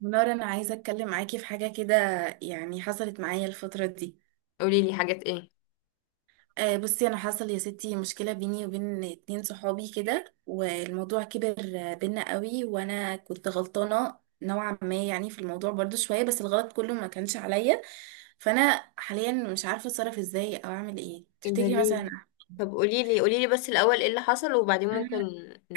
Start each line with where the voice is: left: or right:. right: منار، انا عايزه اتكلم معاكي في حاجه كده. يعني حصلت معايا الفتره دي.
left: قولي لي حاجات ايه.
right: آه بصي، انا حصل يا ستي مشكله بيني وبين اتنين صحابي كده، والموضوع كبر بينا قوي. وانا كنت غلطانه نوعا ما يعني في الموضوع برضو شويه، بس الغلط كله ما كانش عليا. فانا حاليا مش عارفه اتصرف ازاي او اعمل ايه،
left: ايه ده
right: تفتكري
left: ليه؟
right: مثلا؟
left: طب قولي لي بس الاول ايه اللي حصل، وبعدين ممكن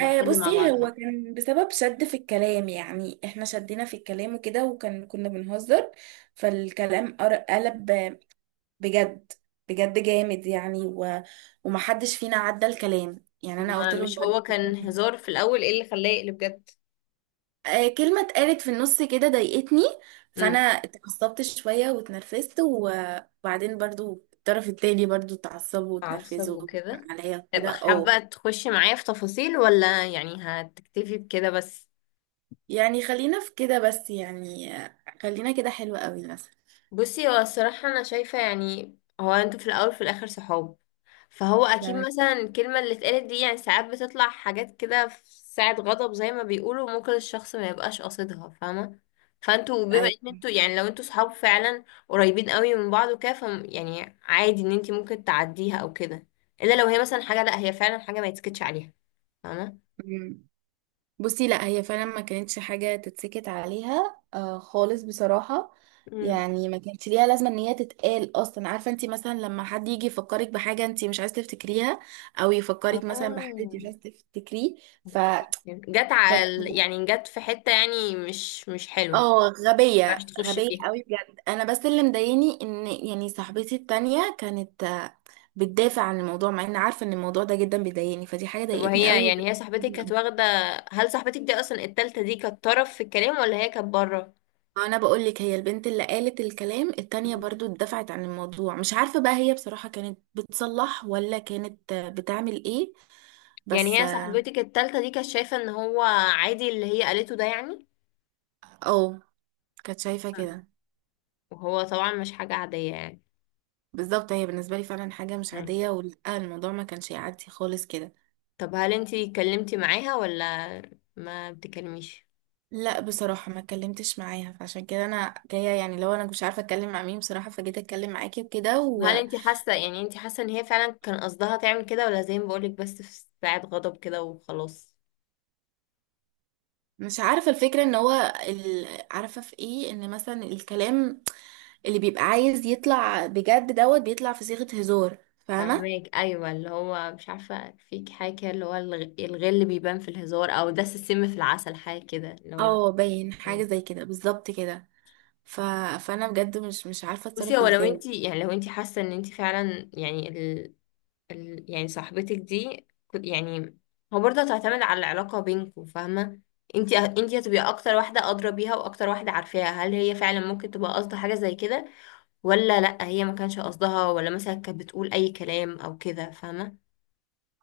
right: آه
left: مع
right: بصي،
left: بعض
right: هو
left: يعني.
right: كان بسبب شد في الكلام. يعني احنا شدينا في الكلام وكده، وكان كنا بنهزر. فالكلام قلب بجد. بجد جامد يعني ومحدش فينا عدى الكلام. يعني
left: طب
right: انا
left: ما
right: قلت لهم
left: مش
right: برضه.
left: هو كان هزار في الاول؟ ايه اللي خلاه يقلب جد؟
right: آه، كلمة اتقالت في النص كده ضايقتني. فانا
left: امم
right: اتعصبت شوية واتنرفزت وبعدين برضو الطرف التاني اتعصبوا
left: عصب
right: واتنرفزوا
left: وكده.
right: عليا وكده،
left: ابقى
right: اه.
left: حابة تخشي معايا في تفاصيل، ولا يعني هتكتفي بكده بس؟
right: يعني خلينا في كده بس، يعني خلينا كده حلوة قوي مثلا.
left: بصي، هو الصراحة أنا شايفة يعني، هو انتوا في الأول في الآخر صحاب، فهو أكيد
right: تمام.
left: مثلا الكلمة اللي اتقالت دي يعني ساعات بتطلع حاجات كده في ساعة غضب، زي ما بيقولوا، ممكن الشخص ما يبقاش قاصدها، فاهمة؟ فانتوا بما ان انتوا يعني، لو انتوا صحاب فعلا قريبين قوي من بعض وكده، ف يعني عادي ان انتي ممكن تعديها او كده. الا لو هي مثلا حاجة، لا هي فعلا حاجة ما يتسكتش عليها، فاهمة؟
right: ايوه بصي، لا هي فعلا ما كانتش حاجة تتسكت عليها آه خالص، بصراحة.
left: مم.
right: يعني ما كانتش ليها لازمة ان هي تتقال اصلا. عارفة انت مثلا لما حد يجي يفكرك بحاجة انت مش عايزة تفتكريها، او يفكرك مثلا بحد انت مش
left: اه
right: عايزة تفتكريه.
left: اوكي،
right: فكانت
left: يعني جت في حتة يعني مش حلوة.
right: اه، غبية
left: عرفتي تخشي
right: غبية
left: فيها؟
right: قوي بجد. انا بس اللي مضايقني ان يعني صاحبتي التانية كانت بتدافع عن الموضوع، مع ان عارفة ان الموضوع ده جدا بيضايقني. فدي حاجة
left: طب
right: ضايقتني قوي
left: وهي
right: وده.
left: يعني، هي صاحبتك كانت واخدة، هل صاحبتك دي أصلا، التالتة دي، كانت طرف في الكلام، ولا هي كانت بره؟
right: انا بقول لك، هي البنت اللي قالت الكلام التانية برضو اتدفعت عن الموضوع. مش عارفة بقى هي بصراحة كانت بتصلح ولا كانت بتعمل ايه،
left: يعني
right: بس.
left: هي صاحبتك التالتة دي كانت شايفة ان هو عادي اللي هي قالته ده يعني؟
right: اه كانت شايفة
left: مم.
right: كده.
left: وهو طبعا مش حاجة عادية يعني.
right: بالظبط، هي بالنسبة لي فعلا حاجة مش
left: مم.
right: عادية، ولا الموضوع ما كانش يعدي خالص كده.
left: طب هل انتي اتكلمتي معاها ولا ما بتكلميش؟
right: لا بصراحة ما اتكلمتش معاها، فعشان كده انا جاية. يعني لو انا مش عارفة اتكلم مع مين بصراحة، فجيت اتكلم معاكي وكده.
left: هل انتي حاسة يعني، انتي حاسة ان هي فعلا كان قصدها تعمل كده، ولا زي ما بقولك بس في ساعة غضب كده وخلاص؟
right: مش عارفة، الفكرة ان هو عارفة في ايه، ان مثلا الكلام اللي بيبقى عايز يطلع بجد دوت بيطلع في صيغة هزار، فاهمة؟
left: فاهمك. ايوه، اللي هو مش عارفه فيك حاجه كده، اللي هو الغل بيبان في الهزار، او دس السم في العسل، حاجه كده اللي هو.
right: اه باين حاجة زي كده بالظبط كده. ف... فانا بجد مش عارفة
left: بصي،
right: اتصرف
left: هو لو
right: ازاي.
left: انت يعني، لو انت حاسه ان انت فعلا يعني ال... ال... يعني صاحبتك دي يعني، هو برضه هتعتمد على العلاقه بينكم، فاهمه؟ انت هتبقي اكتر واحده ادرى بيها واكتر واحده عارفاها، هل هي فعلا ممكن تبقى قصدها حاجه زي كده، ولا لا هي ما كانش قصدها، ولا مثلا كانت بتقول اي كلام او كده، فاهمه؟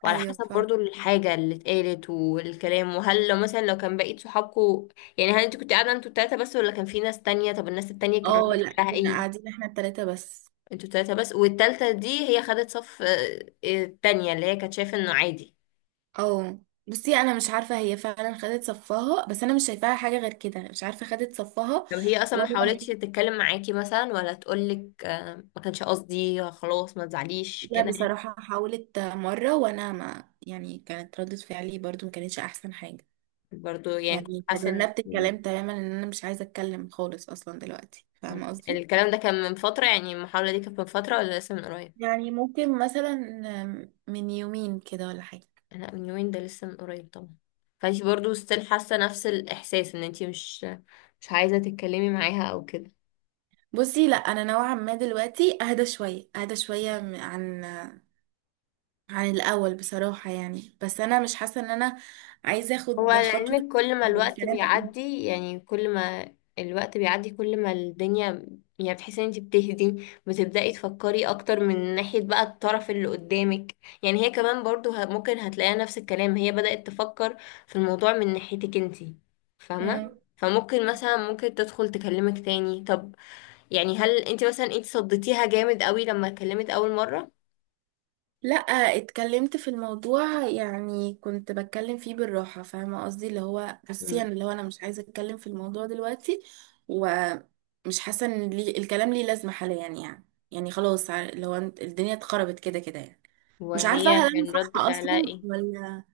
left: وعلى
right: ايوه
left: حسب
right: فاهم.
left: برضو الحاجة اللي اتقالت والكلام، وهل لو مثلا لو كان بقية صحابكم، يعني هل انت كنت قاعدة انتوا التلاتة بس، ولا كان في ناس تانية؟ طب الناس التانية كان
right: اه
left: رد
right: لا،
left: فعلها
right: كنا
left: ايه؟
right: قاعدين احنا التلاتة بس.
left: انتوا التلاتة بس، والتالتة دي هي خدت صف التانية، اللي هي كانت شايفة انه عادي.
right: اه بصي، انا مش عارفة هي فعلا خدت صفها، بس انا مش شايفاها حاجة غير كده. مش عارفة خدت صفها
left: طب هي اصلا ما
right: ولا.
left: حاولتش تتكلم معاكي مثلا، ولا تقولك ما كانش قصدي، خلاص ما تزعليش
right: لا
left: كده يعني؟
right: بصراحة، حاولت مرة وأنا ما يعني كانت ردة فعلي برضو ما كانتش أحسن حاجة.
left: برضو يعني كنت
right: يعني
left: حاسة ان
right: تجنبت الكلام تماما إن أنا مش عايزة أتكلم خالص أصلا دلوقتي، فاهمة قصدي؟
left: الكلام ده كان من فترة؟ يعني المحاولة دي كانت من فترة، ولا لسه من قريب؟
right: يعني ممكن مثلا من يومين كده ولا حاجة.
left: لا من يومين ده، لسه من قريب طبعا. فانتي برضو ستيل حاسه نفس الاحساس، ان انتي مش عايزه تتكلمي معاها او كده؟
right: بصي لا، أنا نوعا ما دلوقتي أهدى شوية أهدى شوية عن الأول بصراحة يعني، بس أنا مش حاسة إن أنا عايزة
left: هو
right: أخد خطوة
left: لعلمك كل ما الوقت
right: الكلام.
left: بيعدي، يعني كل ما الوقت بيعدي، كل ما الدنيا يعني بتحسي ان انتي بتهدي، بتبدأي تفكري اكتر من ناحية بقى الطرف اللي قدامك، يعني هي كمان برضو ممكن هتلاقيها نفس الكلام، هي بدأت تفكر في الموضوع من ناحيتك انتي، فاهمة؟ فممكن مثلا ممكن تدخل تكلمك تاني. طب يعني هل انت مثلا، انت صدتيها جامد قوي لما اتكلمت اول مرة؟
right: لا اتكلمت في الموضوع، يعني كنت بتكلم فيه بالراحة. فاهمة قصدي اللي هو بصي
left: مم.
right: انا اللي هو انا مش عايزة اتكلم في الموضوع دلوقتي. ومش حاسة ان لي الكلام ليه لازمة حاليا يعني. خلاص اللي هو الدنيا اتخربت كده كده يعني. مش عارفة
left: وهي
right: هل انا
left: كان
right: صح
left: رد فعلها
right: اصلا
left: ايه؟
right: ولا.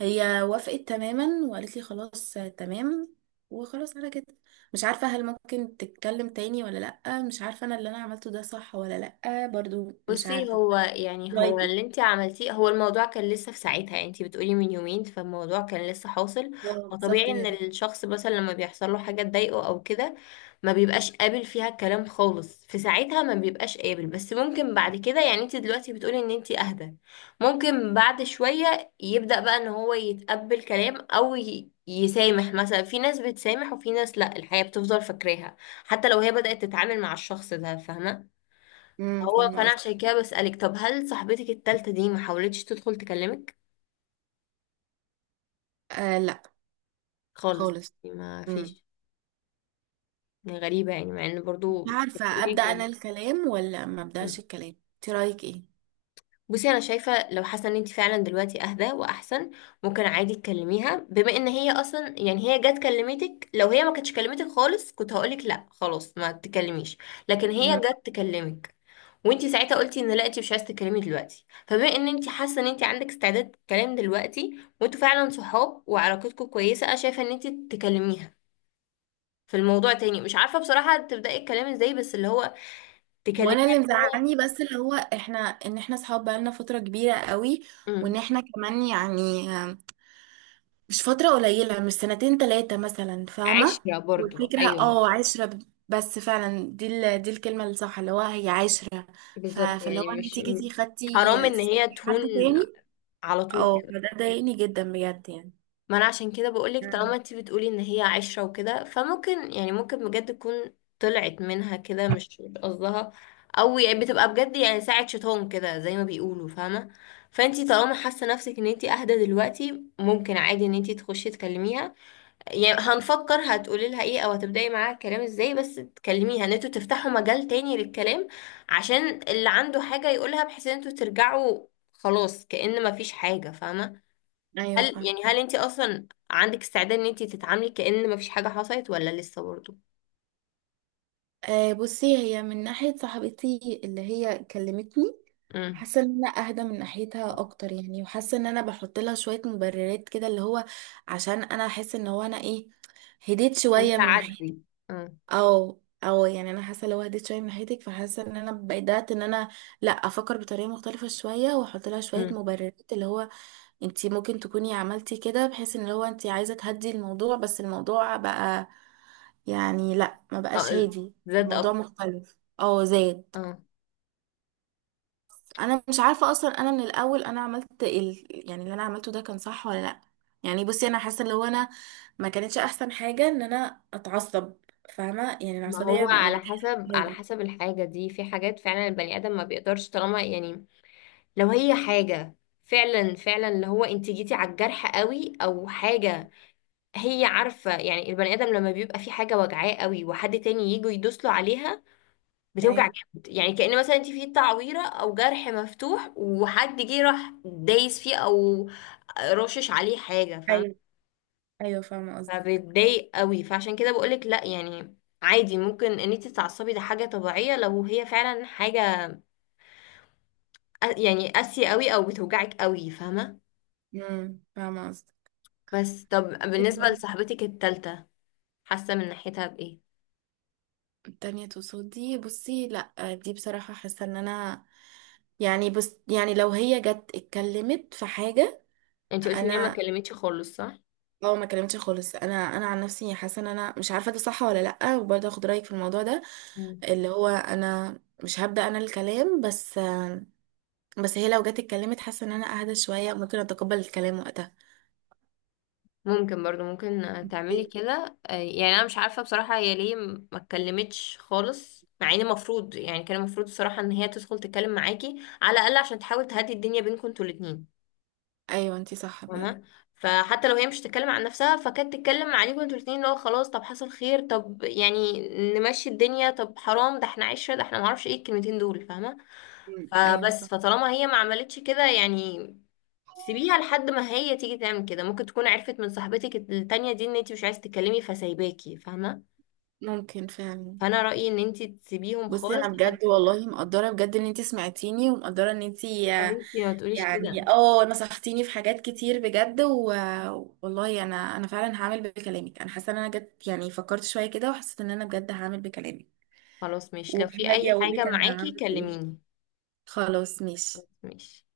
right: هي وافقت تماما وقالت لي خلاص تمام، وخلاص على كده. مش عارفة هل ممكن تتكلم تاني ولا لأ، مش عارفة انا اللي انا عملته ده صح ولا لأ، برضو مش
left: بصي،
right: عارفة.
left: هو يعني، هو
right: رايك إيه؟
left: اللي انت عملتيه، هو الموضوع كان لسه في ساعتها، يعني انت بتقولي من يومين، فالموضوع كان لسه حاصل.
right: اه
left: فطبيعي
right: بالظبط
left: ان
right: كده.
left: الشخص مثلا لما بيحصل له حاجه تضايقه او كده ما بيبقاش قابل فيها الكلام خالص في ساعتها، ما بيبقاش قابل، بس ممكن بعد كده يعني، انت دلوقتي بتقولي ان انت اهدى، ممكن بعد شويه يبدأ بقى ان هو يتقبل كلام، او يسامح. مثلا في ناس بتسامح، وفي ناس لا، الحياه بتفضل فاكراها حتى لو هي بدأت تتعامل مع الشخص ده، فاهمه؟
right: امم،
left: هو
right: فاهمة
left: فانا
right: قصدك.
left: عشان كده بسألك، طب هل صاحبتك التالتة دي ما حاولتش تدخل تكلمك
right: آه لا،
left: خالص؟
right: خالص.
left: يعني ما
right: امم،
left: فيش يعني؟ غريبة يعني، مع ان
right: مش
left: برضو
right: عارفة
left: بتقولي
right: أبدأ
left: كده.
right: أنا الكلام ولا ما أبدأش
left: مم.
right: الكلام، انت رأيك ايه؟
left: بصي، انا شايفة لو حاسة ان انت فعلا دلوقتي اهدى واحسن، ممكن عادي تكلميها، بما ان هي اصلا يعني، هي جت كلمتك. لو هي ما كانتش كلمتك خالص كنت هقولك لا خلاص ما تكلميش، لكن هي
right: مم.
left: جت تكلمك وانتي ساعتها قلتي ان لا انتي مش عايزه تتكلمي دلوقتي. فبما ان انتي حاسه ان انتي عندك استعداد تتكلمي دلوقتي، وانتوا فعلا صحاب وعلاقتكم كويسه، انا شايفه ان انتي تكلميها في الموضوع تاني. مش عارفه بصراحه تبداي الكلام ازاي، بس اللي هو تكلميها،
right: وانا اللي
left: اللي هو
right: مزعلني بس اللي هو احنا، ان احنا صحاب بقالنا فترة كبيرة قوي، وان
left: امم،
right: احنا كمان مش فترة قليلة، مش سنتين تلاتة مثلا، فاهمة.
left: عشرة برضو
right: والفكرة
left: ايوه.
right: اه عشرة بس فعلا دي دي الكلمة الصح اللي هو هي عشرة.
left: بالظبط.
right: فاللي هو
left: يعني مش
right: انت
left: م-
right: جيتي خدتي
left: حرام ان هي
right: حد
left: تهون
right: تاني.
left: على طول
right: اه
left: كده.
right: فده ضايقني جدا بجد
left: ما انا عشان كده بقولك، طالما
right: يعني.
left: انت بتقولي ان هي عشرة وكده، فممكن يعني ممكن بجد تكون طلعت منها كده مش قصدها، او يعني بتبقى بجد يعني ساعة شيطان كده زي ما بيقولوا، فاهمة؟ فانتي طالما حاسة نفسك ان انتي اهدى دلوقتي، ممكن عادي ان انتي تخشي تكلميها. يعني هنفكر هتقولي لها ايه، او هتبدأي معاها الكلام ازاي، بس تكلميها ان انتوا تفتحوا مجال تاني للكلام، عشان اللي عنده حاجة يقولها، بحيث ان انتوا ترجعوا خلاص كأن مفيش حاجة، فاهمة؟ هل
right: ايوه فاهم.
left: يعني هل انت اصلا عندك استعداد ان انت تتعاملي كأن مفيش حاجة حصلت، ولا لسه برضه؟
right: آه بصي، هي من ناحية صاحبتي اللي هي كلمتني،
left: امم.
right: حاسة ان انا اهدى من ناحيتها اكتر يعني. وحاسة ان انا بحط لها شوية مبررات كده، اللي هو عشان انا احس ان هو انا ايه، هديت
left: انت
right: شوية من ناحيتك.
left: عدي. امم.
right: او يعني انا حاسة لو هديت شوية من ناحيتك، فحاسة ان انا بدأت ان انا لا افكر بطريقة مختلفة شوية، واحط لها شوية
left: امم.
right: مبررات اللي هو انتي ممكن تكوني عملتي كده بحيث ان هو انتي عايزة تهدي الموضوع، بس الموضوع بقى يعني لا ما بقاش
left: اه
right: هادي.
left: زاد
right: الموضوع
left: اكتر.
right: مختلف، اه زاد.
left: اه.
right: انا مش عارفة اصلا، انا من الاول انا عملت يعني اللي انا عملته ده كان صح ولا لا. يعني بصي، انا حاسة اللي هو انا ما كانتش احسن حاجة ان انا اتعصب، فاهمة. يعني
left: ما
right: العصبية
left: هو
right: ما
left: على
right: بتحبش
left: حسب، على
right: هادي،
left: حسب الحاجة دي، في حاجات فعلا البني آدم ما بيقدرش، طالما يعني لو هي حاجة فعلا اللي هو انت جيتي على الجرح قوي، او حاجة هي عارفة، يعني البني آدم لما بيبقى في حاجة وجعاه قوي، وحد تاني يجي يدوس له عليها بتوجع
right: فاهم.
left: جامد. يعني كأن مثلا انت في تعويرة او جرح مفتوح، وحد جه راح دايس فيه، او رشش عليه حاجة، فاهم؟
right: ايوه ايوه فاهمة قصدك.
left: فبتضايق قوي، فعشان كده بقولك لا يعني عادي ممكن ان انت تتعصبي، ده حاجة طبيعية، لو هي فعلا حاجة يعني قاسية قوي او بتوجعك قوي، فاهمة؟
right: فاهمة
left: بس طب بالنسبة
right: قصدك
left: لصاحبتك التالتة، حاسة من ناحيتها بإيه؟
right: تانية تصدي. بصي لا، دي بصراحة حاسة ان انا يعني بس يعني لو هي جت اتكلمت في حاجة.
left: انت قلتي ان هي ما
right: انا
left: كلمتش خالص، صح؟
right: اه ما كلمتش خالص. انا عن نفسي حاسة ان انا مش عارفة ده صح ولا لا، وبرضه اخد رأيك في الموضوع ده. اللي هو انا مش هبدأ انا الكلام، بس هي لو جت اتكلمت حاسة ان انا اهدى شوية، ممكن اتقبل الكلام وقتها.
left: ممكن برضو، ممكن تعملي كده يعني انا مش عارفه بصراحه هي ليه ما اتكلمتش خالص، مع ان المفروض يعني، كان المفروض الصراحه ان هي تدخل تتكلم معاكي على الاقل عشان تحاول تهدي الدنيا بينكم انتوا الاتنين،
right: ايوه انتي صح بجد.
left: فاهمة؟ فحتى لو هي مش تتكلم عن نفسها، فكانت تتكلم عليكم انتوا الاتنين، اللي هو خلاص طب حصل خير، طب يعني نمشي الدنيا، طب حرام، ده احنا عشرة، ده احنا معرفش ايه الكلمتين دول، فاهمة؟
right: مم. ايوه
left: فبس
right: صح.
left: فطالما هي ما عملتش كده يعني، سيبيها لحد ما هي تيجي تعمل كده. ممكن تكون عرفت من صاحبتك التانية دي ان انتي مش عايزة تتكلمي، فسايباكي، فاهمة؟
right: ممكن فعلا.
left: فانا رأيي ان انتي تسيبيهم
right: بصي
left: خالص
right: انا
left: لحد.
right: بجد والله مقدره بجد ان انتي سمعتيني، ومقدره ان انتي
left: يا بنتي ما تقوليش كده.
right: يعني اه نصحتيني في حاجات كتير بجد والله انا فعلا هعمل بكلامك. انا حاسه ان انا جد، يعني فكرت شويه كده وحسيت ان انا بجد هعمل بكلامك،
left: خلاص ماشي، لو في
right: وهاجي
left: اي
right: اقول
left: حاجة
right: لك انا
left: معاكي
right: عملت ايه.
left: كلميني.
right: خلاص
left: خلاص
right: ماشي.
left: ماشي.